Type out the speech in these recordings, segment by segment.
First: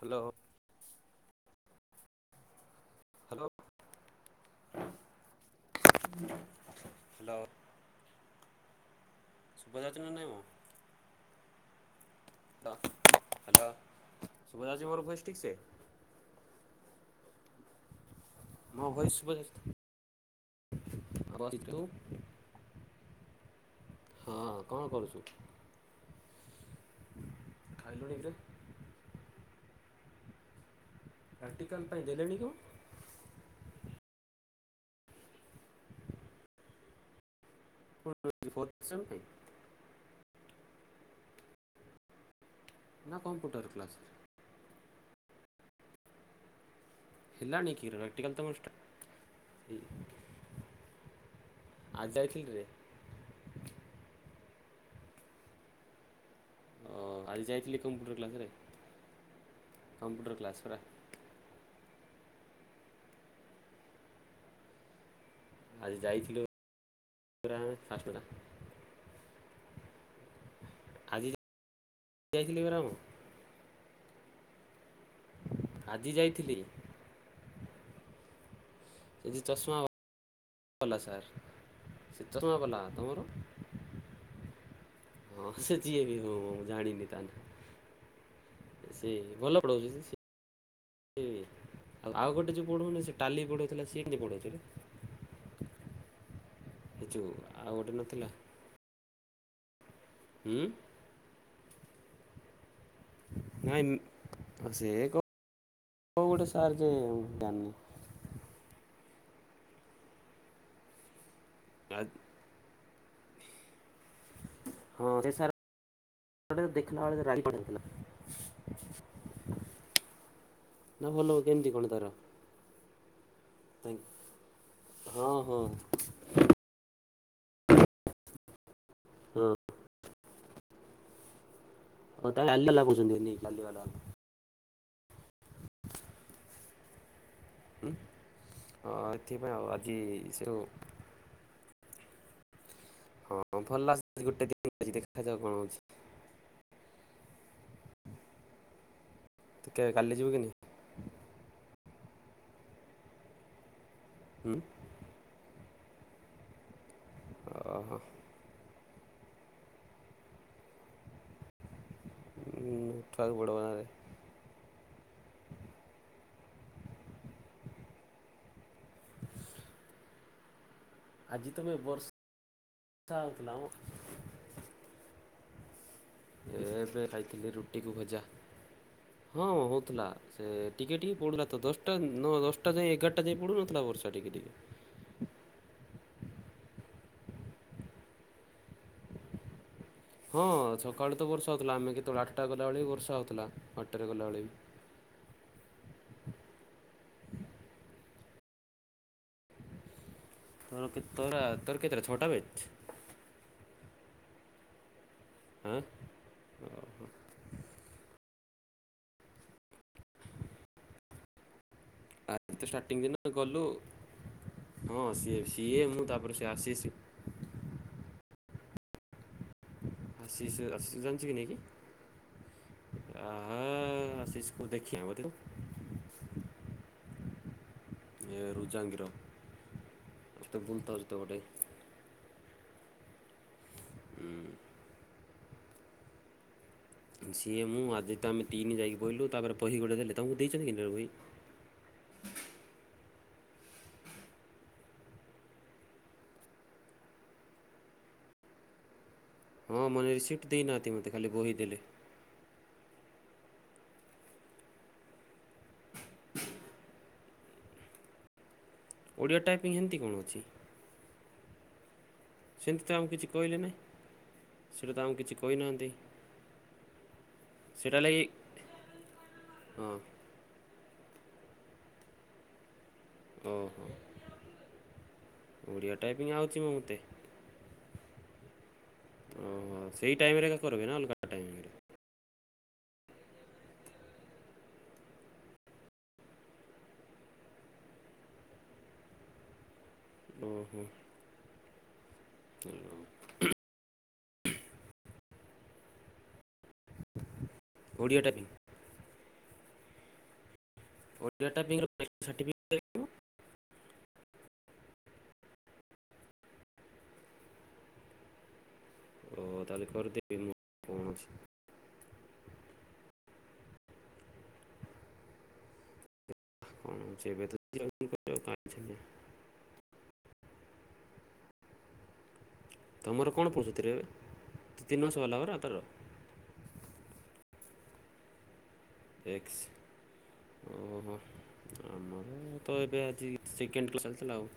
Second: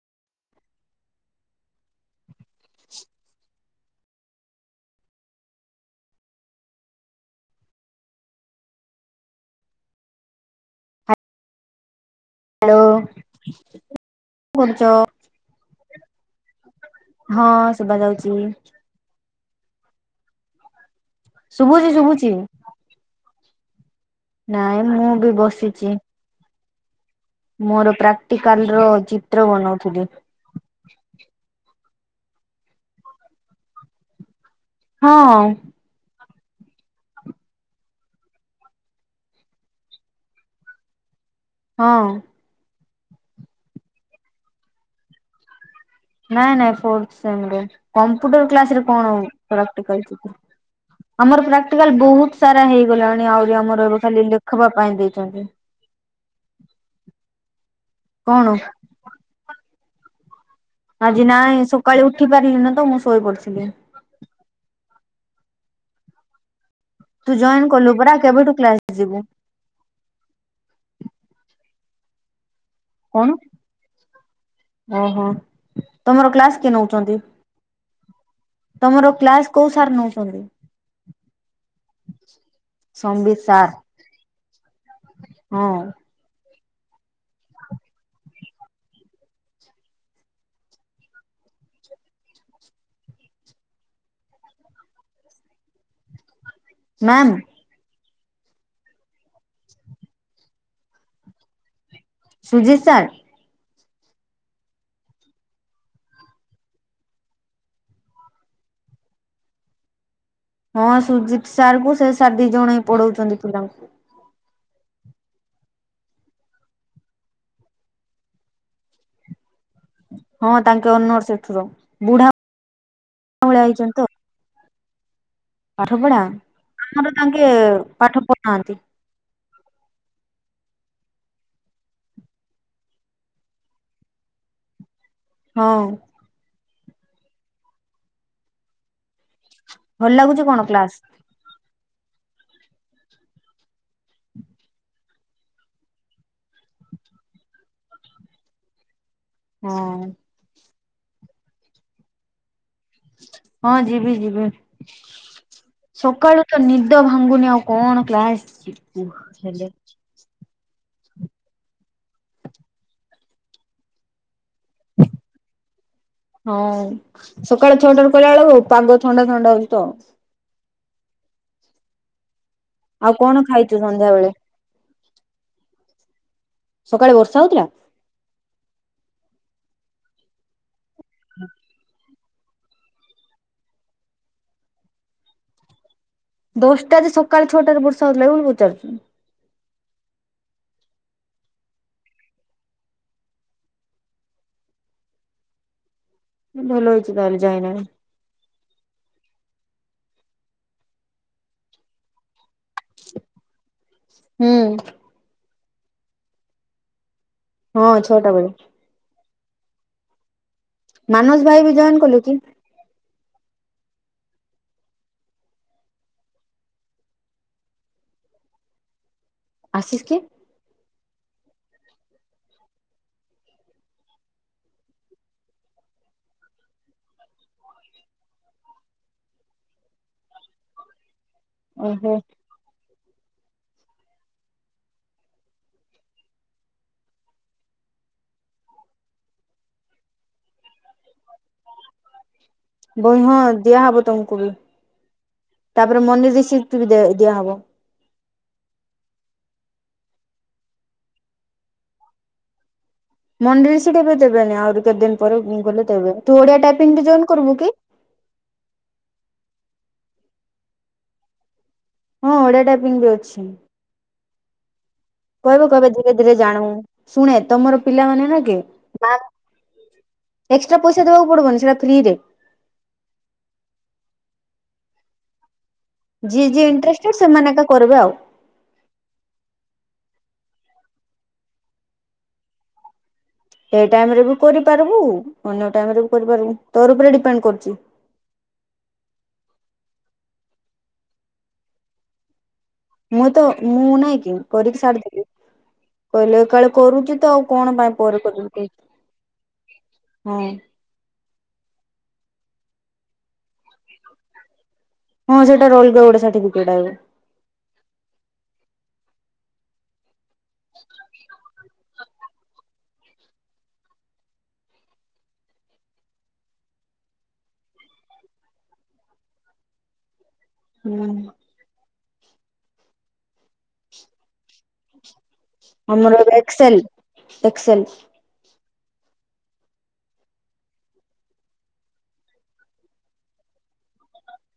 Hello. [unintelligible] Hello, hello. ଶୁଭା ଯାଉଚି ନା ନାଇଁମ। ହ୍ୟାଲୋ ହାଲୋ, ହାଲୋ, କଣ କରୁଛ? ଶୁଭଯାଉଛି ମୋର ଭଏସ ଠିକ୍ ସେ? ହଁ ଶୁବା ଯାଉଚି। ମୋ ଭଏସ୍ ଶୁଭା [unintelligible] ଶୁଭୁଚି, ଶୁଭୁଚି। ହଁ କଣ ନାଇଁ ମୁଁ କରୁଛୁ ବି ବସିଚି। ମୋର ଖାଇଲୁଣି କିରେ ପ୍ରାକ୍ଟିକାଲ ର ଚିତ୍ର ବନଉଥିଲି। ପ୍ରାକ୍ଟିକାଲ ପାଇଁ ଦେଲେଣି କଣ? ହଁ। [inaudible] ସେମିତି ହଁ। ନା କମ୍ପ୍ୟୁଟର୍ କ୍ଲାସ୍। ନାଇଁ ନାଇଁ ଫୋର୍ ସେମ୍ ଦେ, ହେଲାଣି କି ପ୍ରାକ୍ଟିକାଲ କମ୍ପୁଟର ତମର କ୍ଲାସ୍ ଷ୍ଟାର୍ଟ ରେ କଣ ପ୍ରାକ୍ଟିକାଲ୍ ଥିବ। ଆମର ପ୍ରାକ୍ଟିକାଲ ଆଜି ବହୁତ ଯାଇଥିଲି ରେ ସାରା ହେଇଗଲାଣି ଆହୁରି ଆମର ଏବେ ଖାଲି ଲେଖବା ପାଇଁ ଦେଇଛନ୍ତି। ହଁ ଆଜି ଯାଇଥିଲି କମ୍ପୁଟର କ୍ଲାସ୍ କଣ ରେ, କମ୍ପୁଟର କ୍ଲାସ୍ ପରା। ଆଜି ନାଇଁ ସକାଳେ ଉଠି ପାରିଲିନି ତ ମୁଁ ଶୋଇ ପଡିଥିଲି। ଆଜି ଯାଇଥିଲୁ ତୁ ପରା ଜଏନ୍ ଆମେ କଲୁ ଫାଷ୍ଟ ପୁରା, କଥା କେବେଠୁ କ୍ଲାସ ଯିବୁ? ଆଜି ଯାଇଥିଲି ପରା ମୁଁ। କଣ ଓହୋ, ଆଜି ତମର ଯାଇଥିଲି କ୍ଲାସ କିଏ ନଉଚନ୍ତି? କ୍ଲାସ୍ କୋଉ ସାର୍ ନଉଛନ୍ତି? ଭଲ ସାର୍, ଶୀତରମା ବଲା ତମର? ସମ୍ବିତ ସାର୍ ହଁ ସେ ଯିଏ ବି ହଉ ମୁଁ ଜାଣିନି ତାହାନେ। ସିଏ ଭଲ ପଢଉଛି। ଆଉ ଗୋଟେ ଯୋଉ ପଢଉନି ସେ ଟାଲି ପଢଉଥିଲା ସିଏ କିଏ ପଢଉଛି ଏଇନା? ହିଚୁ ମ୍ୟାମ୍ ଆଉ ଗୋଟେ ନଥିଲା। ହୁଁ। ସୁଜିତ ସାର୍। ନାଇଁ ସେ ଏକ, କ ଗୋଟେ ସାର୍ ଯେ ମୁଁ ଜାଣିନି। ହଁ ସୁଜିତ ସାର୍ କୁ ସେ ସାର୍ ଦି ଜଣ ହଁ ପଢଉଛନ୍ତି ପିଲାଙ୍କୁ। ହଁ ସେ ସାର। ହେଟାକୁ ଦେଖିଲା ଏଲକୁ ରାଗ ଡା ହଁ ତାଙ୍କେ ନା ଅନର୍ସ ଭଲ ହଉ ଏଠୁର କେମିତି କଣ ତାର ବୁଢା ଭଳିଆ ହେଇଛନ୍ତି ତ ଥଙ୍କ ହଁ ହଁ। ପାଠ ପଢା ଆମର ତାଙ୍କେ ପାଠ ପଢୁନାହାନ୍ତି। ହଁ ହଁ। ହଉ ତାଲେ ଅଲିଲା ଲାଗୁସନ୍ତି କି ଆଲିବାଲା। ହଁ। ହଁ ଏଥିପାଇଁ ଆଉ ଆଜି ଭଲ ଲାଗୁଛି କଣ ସେରଉ କ୍ଲାସ? ହଁ ହଁ ଭଲ ଆସ ଗୋଟେ ଦିନ ଅଛି ଦେଖାଯାଉ କଣ ହଉଛି। ହଁ ଟିକେ କାଲି ଯିବୁ କି ନି? ହଁ ଯିବି ଯିବି ନାହିଁ? ସକାଳୁ ତ ନି ନିଦ ଭାଙ୍ଗୁନି ଆଉ ଓହୋ କଣ କ୍ଲାସ ଯିବୁ ହେଲେ ଦ ଉଁ ଥାଉ ବଡ଼ବାରେ। [inaudible] ହଁ ସକାଳେ ଛଅଟାରୁ କହିଲା ବେଳକୁ ପାଗ ଥଣ୍ଡା ଥଣ୍ଡା ହଉଛି ତ ଆଜି ତମେ ବର୍ଷ ଆଉ କଣ ଖାଇଛୁ ସନ୍ଧ୍ୟାବେେଳେ? ଏ ଏବେ ସକାଳେ ବର୍ଷା ଖାଇଥିଲି ହଉଥିଲା? ରୁଟିକୁ ଭଜା ହଁ ହଉଥିଲା ସେ ଟିକେ ଟିକେ ପଡୁଥିଲା ତ ଦଶଟା ନଅ ଦଶଟା ଯାଁଏ ଏଗାରଟା ଯାଏଁ ପଡୁନଥିଲା ବର୍ଷା ଟିକେ ଟିକେ। ଦଶଟାଜି ସକାଳେ ଛଅଟାରୁ ବର୍ଷା ହଉଥିଲା ବୋଲି ପଚାରୁଚି। ହଁ ସକାଳୁ ତ ବର୍ଷା ହଉଥିଲା ଆମେ କେତେବେଳେ ଆଟା ଗଲାବେଳେ ବି ବର୍ଷା ହଉଥିଲା ଆଠଟାରେ ଗଲାବେଳେ ବି। ଭଲ ହେଇଛି ତାହାଲେ ଯାଇନାହିଁ। ତୋର କେତରା ତୋରା କିତେଟା ଛଟା ବେ? ହୁଁ। ଅଏ। ହଁ ଛଅଟା ବେଳେ। [inaudible] ମାନସ ଭାଇ ବି ଜଏନ କଲେ। କି ଆଦିତ୍ୟ ଷ୍ଟାର୍ଟିଙ୍ଗ ଦିନ ଗଲୁ ହଁ ସିଏ ସିଏ ମୁଁ ତାପରେ ସିଏ ଆସିସ। ଆଶିଷ। କି? ଆଜି ସେ ଆଶିଷ ଯାଉଛି କି ନାଇଁ କି? ଆହା ଆସିଷ କୁ ଦେଖିଆ ବୋଧେ। ଏ ରୁଜାଙ୍ଗିର ଏତେ ବୁଲତାଉଜ ତ ଗୋଟେ। ଓହୋ। ହୁଁ। ସିଏ ମୁଁ ଆଦିତ୍ୟ ଆମେ ତିନି ଯାଇକି ବଇଲୁ ତାପରେ ବହି ଗୋଟେ ଦେଲେ ତାଙ୍କୁ ଦେଇଛନ୍ତି କି ନାଇଁ ବହି? ବହି ହଁ ଦିଆହବ ତମକୁ ବି ତାପରେ ମନି ରିସିପ୍ଟ ବି ଦେ ଦିଆହବ। ହଁ ମନି ରିସିପ୍ଟ ଦେଇନାହାନ୍ତି ମୋତେ ଖାଲି ବହି ଦେଲେ। ମନି ରିସିପ୍ଟ ଏବେ ଦେବେନି ଆହୁରି କେତେ ଦିନ ପରେ ଗଲେ ଦେବେ। ତୁ ଓଡିଆ ଟାଇପିଙ୍ଗରେ ଜଏନ କରିବୁ କି? ଓଡ଼ିଆ ଟାଇପିଙ୍ଗ ହେନତି କଣ ଅଛି? ହଁ ଓଡିଆ ସେମିତି ତ ଟାଇପିଙ୍ଗ ବି ଆମକୁ କିଛି ଅଛି କହିଲେ ନାହିଁ। ସେଇଟା ତ ଆମ କିଛି କହିବେ କହିନାହାନ୍ତି କହିବେ ଧୀରେ ଧୀରେ ଜାଣୁ ଶୁଣେ ତମର ସେଇଟା ଲାଗି ପିଲାମାନେ ନା କି ବା ହଁ ଏକ୍ସଟ୍ରା ପଇସା ଦବାକୁ ପଡବନି ସେଇଟା ଫ୍ରିରେ। ଓହୋ ଓଡ଼ିଆ। ଟାଇପିଂ ଯିଏ ଆଉଛି ଯିଏ ମୋ ମୋତେ ଇଣ୍ଟରେଷ୍ଟେଡ଼ ସେମାନେ ଏକା କରିବେ ଆଉ। ଓହୋ ସେଇ ଟାଇମରେ ଏକା କରିବେନା ଅଲଗା? ଟାଇମରେ? ଏ ଟାଇମ ରେ ବି କରିପାରିବୁ ଅନ୍ୟ ଟାଇମରେବି କରିପାରବୁ ତୋର ଉପରେ ଡିପେଣ୍ଡ କରୁଚି। ଉଁ ହୁଁ। ମୁଁ ତ ମୁଁ ନାଇଁକି କରିକି ଛାଡିଦେବି କହିଲେ କାଳେ କରୁଚିତ କଣ ପାଇଁ ଓଡ଼ିଆ ପରେ ଟାଇପିଂ କରିବୁ ହଁ। [unintelligible] ହଁ ସେଇଟା ରୋଲ ସାର୍ଟିଫିକେଟ ଆଇବ ଓ ତାହେଲେ କରିଦେବି ମୁଁ କଣ ଅଛି। ହୁଁ ସେ ହୁଁ। ତୁମର କଣ ପ୍ରସୁତିରେ ଏବେ ଦୁଇ ତିନି ମାସ ହେଲା ହେରା ତର? ଆମର ଏକ୍ସଲ୍ ଏକ୍ସଲ୍। ଏକ୍ସ ଓହୋ ଆମରତ ଏବେ ଆଜି ସେକେଣ୍ଡ କ୍ଲାସ୍ ଚାଲିଥିଲା ଆଉ।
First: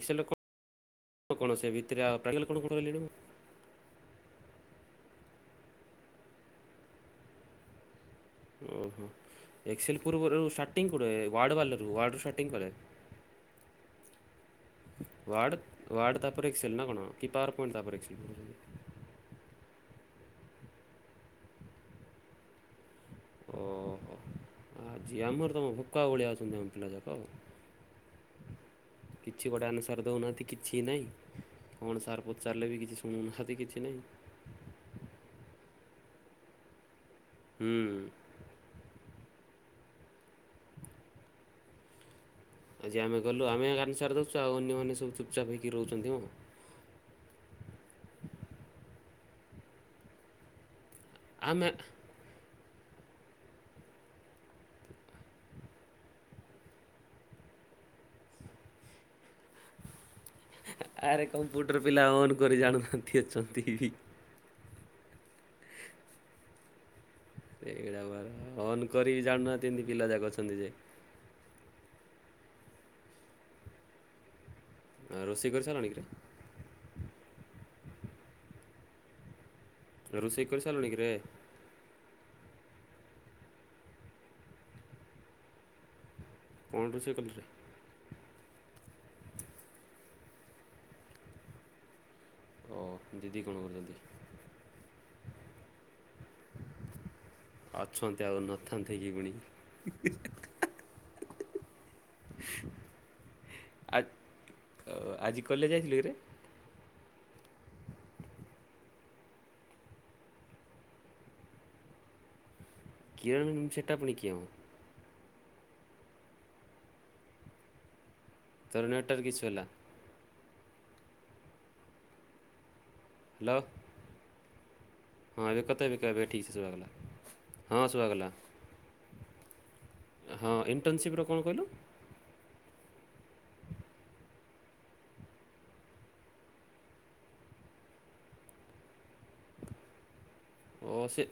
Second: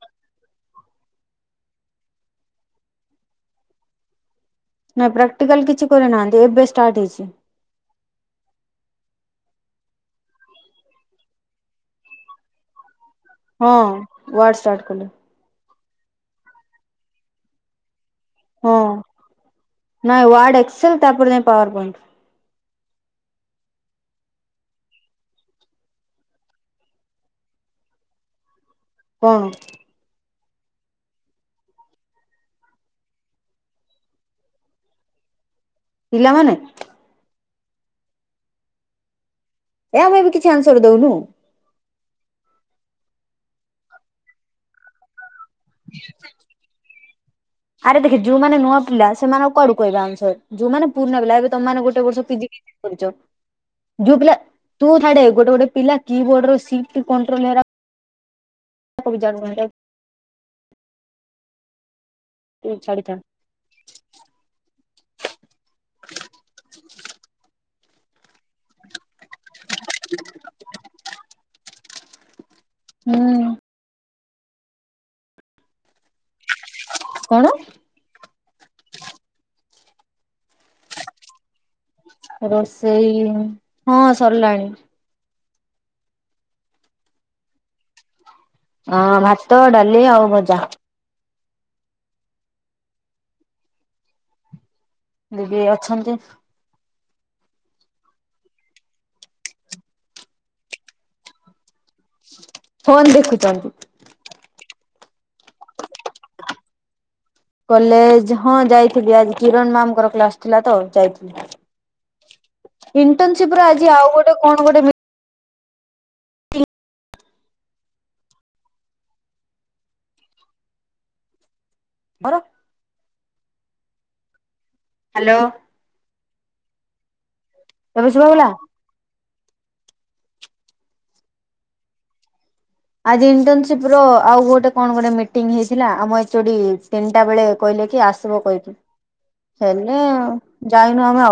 ଏସ୍କଲ୍ କଣ ସେ ଭିତେରେ କଣ କଣହିଲଣି ମୁଁ ନାଇଁ ପ୍ରାକ୍ଟିକାଲ କିଛି କରିନାହାନ୍ତି ଏବେ ଷ୍ଟାର୍ଟ ହେଇଚି। ଓହୋ ଏକ୍ସେଲ୍ ପୂର୍ବରୁ ଷ୍ଟାର୍ଟିଂ କୁଡ଼େ ୱାର୍ଡ଼ ବାଲରୁ ୱାର୍ଡ଼ରୁ ଷ୍ଟାର୍ଟିଂ କରେ? ହଁ ୱାର୍ଟାସାର୍ଟ ଡ଼ୱଡ଼ ତାପରେ ଏକ୍ସଲ୍ ନାକଣ କି ପାୱାର ପଣ୍ଟ ତାପରେ ଏସ୍କଲ୍ ହଁ ନାଇଁ ୱାର୍ଡ ଏକ୍ସଲ୍ ତାପରେ ଯାଇଁ ପୱାର ପଏଣ୍ଟ। ଓହୋ। ଆଜି ଆମର ତମ ଫକା ଭଳିଆ ଅଛନ୍ତି ଆମ ପିଲା ଯାକ ଆଉ। କିଛି କଣ ଗୋଟେ ଅନୁ ସାରଦଉନାହାନ୍ତି କିଛି ନାହିଁ କଣ ସାର୍ ପଚାରିଲେବି କିଛି ଶୁଣୁନାହାନ୍ତି କିଛି ନାହିଁ। ପିଲାମାନେ? ହୁଁ। ଏ ଆମେବି କିଛି ଆନ୍ସର ଦଉନୁ। ଆଜି ଆମେ ଗଲୁ ଆମେ ଆନ୍ସାର ଦେଉଛୁ ଆଉ ଅନ୍ୟମାନେ ସବୁ ଚୁପଚାପ୍ ହେଇକି ରହୁଛନ୍ତି ହଁ। ଆରେ ଦେଖେ ଯୋଉମାନେ ନୂଆ ପିଲା ସେମାନଙ୍କୁ କୁଆଡ଼ୁ କହିବେ ଆନସାର୍। ଯୋଉମାନେ ପୁରୁଣା ପିଲା ଏବେ ଆମେ ତମ ଗୋଟେ ବର୍ଷ ପିଜି କରିଛ ଯୋଉ ପିଲା ତୁ ଥାଡ଼େ ଗୋଟେ ଗୋଟେ ପିଲାକି କିବୋର୍ଡ ସିଟ୍ କଣ୍ଟ୍ରୋଲ ହେରା ତାବି ଯାଣୁନାହାନ୍ତି‌। ଆରେ କମ୍ପ୍ୟୁଟର ପିଲା ଅନ୍ କରି ତୁ ଛାଡିଥା ଜାଣୁନାହାନ୍ତି ଅଛ [unintelligible] ସେଇଡ଼ା ପରା ଅନ୍ କରିକି ଜାଣୁନା ତିିନି ପିଲା ଯାକ ଅଛନ୍ତିଯେ ହୁଁ। ଅଁ ରୋଷେଇ କରିସାରିଲଣି କିରେ? କଣ? ରୋଷେଇ କରିସାରିଲୁଣି କିିରେ? ରୋଷେଇ ହଁ ସରିଲାଣି। କଣ ରୋଷେଇ କରିଲେ? ଅଁ ଭାତ ଡ଼ାଲି ଆଉ ଭଜା। ଓ ଦିଦି କଣ କରୁଚନ୍ତି? ଦିଦି ଅଛନ୍ତି। ଅଛନ୍ତି ଆଉ ନଥାନ୍ତ କି ପୁଣି କଣ ଦେଖୁଛନ୍ତି? ଆ ଆଜି କଲେଜ ଯାଇଥିଲ କିରେ କଲେଜ ହଁ ଯାଇଥିଲି ଆଜି କିରଣ ମ୍ୟାାମଙ୍କର କ୍ଲାସ ଥିଲା ତ ଯାଇଥିଲି। କିରଣ ଇଣ୍ଟନସିପ ଆଜି ସେଟା ଆଉ ପୁଣି କିଏ ଗୋଟେ ମ? କଣ ଗୋଟେ ତରନାଟଟର କିଛି ହେଲା। ବର ହ୍ୟାଲୋ ହଁ ଏବେ କତେ ଏବେ କ ଏବେ ଠିକ ସେ ସେ ଭଗଲା। ହଁ ଶୁହାଗଲା ଶୁଭାଗଲା ହଁ ଇଣ୍ଟର୍ନସିପ୍ର କଣ କହିଲୁ? ଆଜି ଇଣ୍ଟର୍ନସିପ ର ଆଉ ଗୋଟେ କଣ ଗୋଟେ ମିଟିଂ ହେଇଥିଲା ଆମ ଏ ଚୁଠ ତିନିଟା ବେଳେ କହିଲେ କି ଆସିବ କହିକି ହେ ନା ଓ ସେ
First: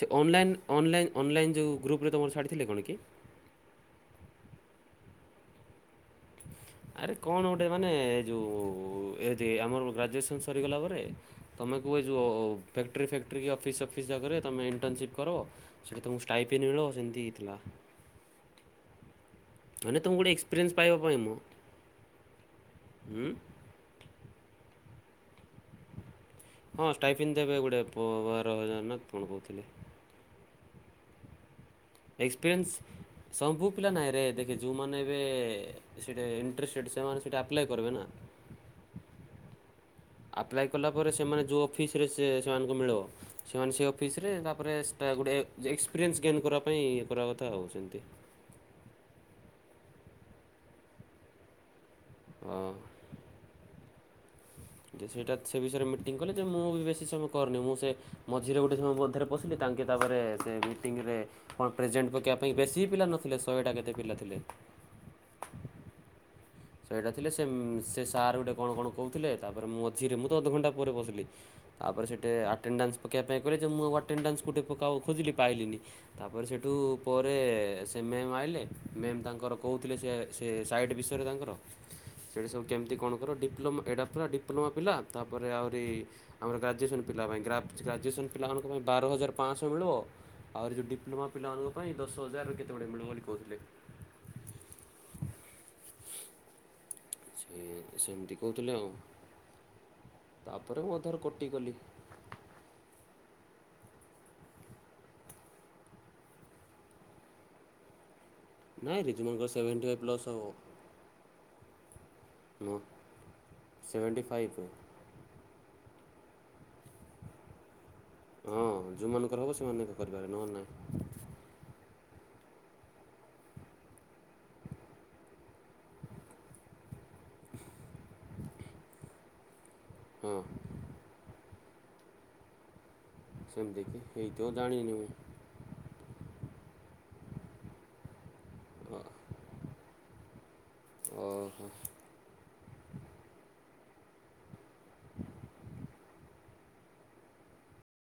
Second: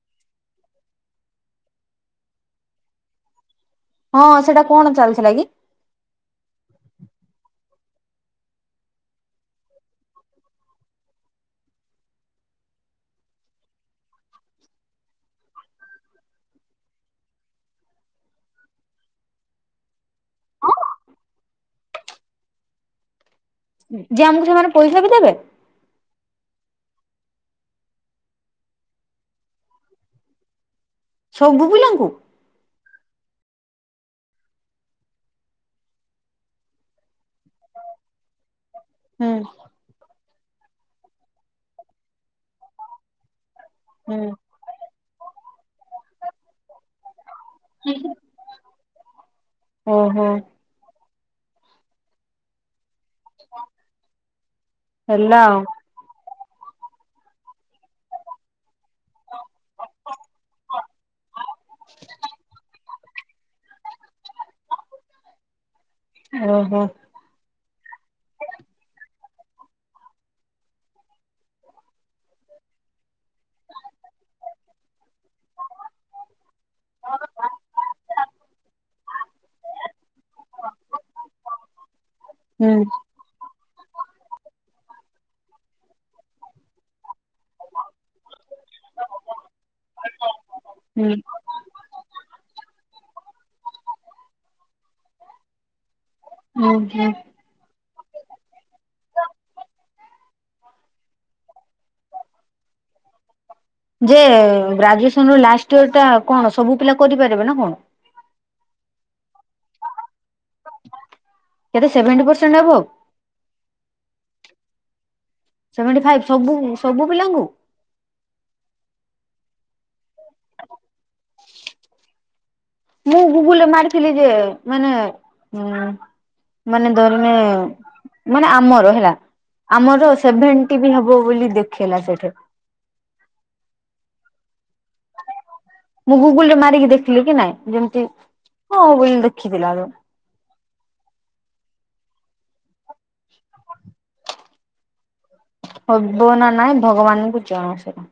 ସେ ଅନଲାଇନ୍ ଅନଲାଇନ୍ ଅନଲାଇନ୍ ଯେଉଁ ଗ୍ରୁପରେ ତୁମର ଛାଡ଼ି ଥିଲେ କଣ କି? ହଁ ସେଟା କଣ ଚାଲିଥିଲା କି? ଆରେ କଣ ଗୋଟେ ମାନେ ଏ ଯେଉଁ ଏ ଯେ ଆମର ଗ୍ରାଜୁଏସନ୍ ସରିଗଲା ପରେ ତୁମେ କୁହ ଯ ଫ୍ୟାକ୍ଟ୍ରି ଫ୍ୟାକ୍ଟ୍ରି କି ଅଫିସ୍ ଅଫିସ୍ ଜାଗାରେ ତୁମେ ଇଣ୍ଟର୍ନସିପ କର। ସେ ତମକୁ ଷ୍ଟାଇପେ ନଳ ସେମିତି ହେଇଥିଲା। ମାନେ ତମକୁ ଗୋଟଏ ଏକ୍ପରିନ୍ ପାଇବା ପାଇଁ ମୁଁ ହୁଁ। ଯେ ଆମକୁ ସେମାନେ ପଇସା ବି ଦେବେ? ହଁ ଷ୍ଟାଇଫନ୍ ଦେବେ ଗୋଟେ ବାର ହଜାର ନା କଣ କହୁଥିଲେ। ସବୁ ପିଲାଙ୍କୁ। ଏକ୍ସପିରିଏନ୍ସ ସବୁ ପିଲା ନାହିଁ ରେ ଦେଖେ ଯେଉଁମାନେ ଏବେ ସେଇଠା ଇଣ୍ଟରେଷ୍ଟେଡ଼୍ ସେମାନେ ସେଇଟା ଆପ୍ଲାଏ କରିବେ ନା। ହୁଁ। ଆପ୍ଲାଏ କଲା ପରେ ସେମାନେ ଯେଉଁ ଅଫିସରେ ସେ ସେମାନଙ୍କୁ ମିଳିବ। ସେମାନେ ସେ ହୁଁ ଅଫିସରେ ତାପରେ ସେଇଟା ଗୋଟେ ଏକ୍ସପିରିଏନ୍ସ ଗେନ୍ କରିବା ପାଇଁ ଇ କରିବା କଥା ହେଉ ସେମିତି। ହୁଁ ହୁଁ। ହଁ। ଯେ ସେଇଟା ହେଲା ଆଉ ସେ ବିଷୟରେ ମିଟିଂ କଲେ ଯେ ମୁଁ ବି ବେଶୀ ସମୟ କରୁନି ମୁଁ ସେ ମୋଝିରେ ଗୋଟେ ସମୟ ମଧ୍ୟରେ ପଶିଲି ତାଙ୍କେ ତାପରେ ସେ ମିଟିଙ୍ଗରେ କଣ ପ୍ରେଜେଣ୍ଟ ପକବା ପାଇଁ ବେଶୀ ପିଲା ନଥିଲେ ଶହେ ଟା କେତେ ପିଲା ଥିଲେ। ଓହୋ। ସେଇଟା ଥିଲେ ସେ ସେ ସାର୍ ଗୋଟେ କଣ କଣ କହୁଥିଲେ ତାପରେ ମୋଝିରେ ମୁଁ ତ ଅଧଘଣ୍ଟା ପରେ ବସିଲି। ତାପରେ ସେଠି ଆଟେଣ୍ଡାନ୍ସ ପକେଇବା ପାଇଁ କହିଲେ ଯେ ମୁଁ ଆଟେଣ୍ଡାନ୍ସକୁୋଟେ ପ ଖୋଜିଲି ପାଇଲିନି। ତାପରେ ସେଠୁ ପରେ ସେ ମ୍ୟାମ୍ ଆଇଲେ ମ୍ୟାମ୍ ତାଙ୍କର କହୁଥିଲେ ସେ ସେ ସାଇଟ୍ ବିଷୟରେ ତାଙ୍କର ସେଇଠି ସବୁ ହୁଁ କେମିତି କଣ ର ଥିଲା ଡିପ୍ଲୋମା ପିଲା ତାପରେ ଆହୁରି ଆମର ଗ୍ରାଜୁଏସନ୍ ପିଲା ପାଇଁ ଗ୍ରାଜୁଏସନ୍ ପିଲାମାନଙ୍କ ପାଇଁ ବାର ହଜାର ପାଞ୍ଚଶହ ମିଳିବ ଆହୁରି ଯେଉଁ ହୁଁ ଡିପ୍ଲୋମା ପିଲାଙ୍କ ପାଇଁ ଦଶ ହଜାରରୁ କେତେ ଗୁଡେ ମିଳିବ ବୋଲି କହୁଥିଲେ। ହୁଁ ହୁଁ। ସେ ସେମିତି କହୁଥିଲେ ଆଉ। ତାପରେ ମୁଁ ଅଧାରୁ କଟି ଗଲି। ଯେ ଗ୍ରାଜୁଏସନ ର ଲାଷ୍ଟ ଇୟର ଟା କଣ ସବୁ ପିଲା କରିପାରିବେ ନା କଣ? ନାଇଁ ରରେ ଜୁମାନଙ୍କର ସେଭେଣ୍ଟି ଫାଇଭ୍ ପ୍ଲସ୍ ହବ। ଖାଲି ସେଭେଣ୍ଟି ପରସେଣ୍ଟ ଏଭବ? Seventy five. ସେଭେଣ୍ଟି ଫାଇଭ ସବୁ ସବୁ ପିଲାଙ୍କୁ? ହଁ ଯେଉଁମାନଙ୍କର ହବ ସେମାନଙ୍କ କରିପାରିବେ ନହେଲେ ନାହିଁ। ମୁଁ ଗୁଗୁଲରେ ମାରିଥିଲି ଯେ ମାନେ ମାନେ ଧରିନେ, ମାନେ ଆମର ହେଲା ଆମର ହଁ ସେଭେ ବି ନେବ ବୋଲି ଦେଖେଇଲା ସେଠି ସେମିତି କି ହେଇଥିବ ଜାଣିିନୁ। ମୁଁ ଗୁଗୁଲ ରେ ମାରିକି ଦେଖିଲି କି ନାଇଁ, ଯେମିତି ହଁ ବୋଲି ଲେଖିଥିଲ ଆଉ। ଓହୋ। [inaudible] ହବ ନା ନାଇଁ ଭଗବାନଙ୍କୁ ଜଣା ସେଟା।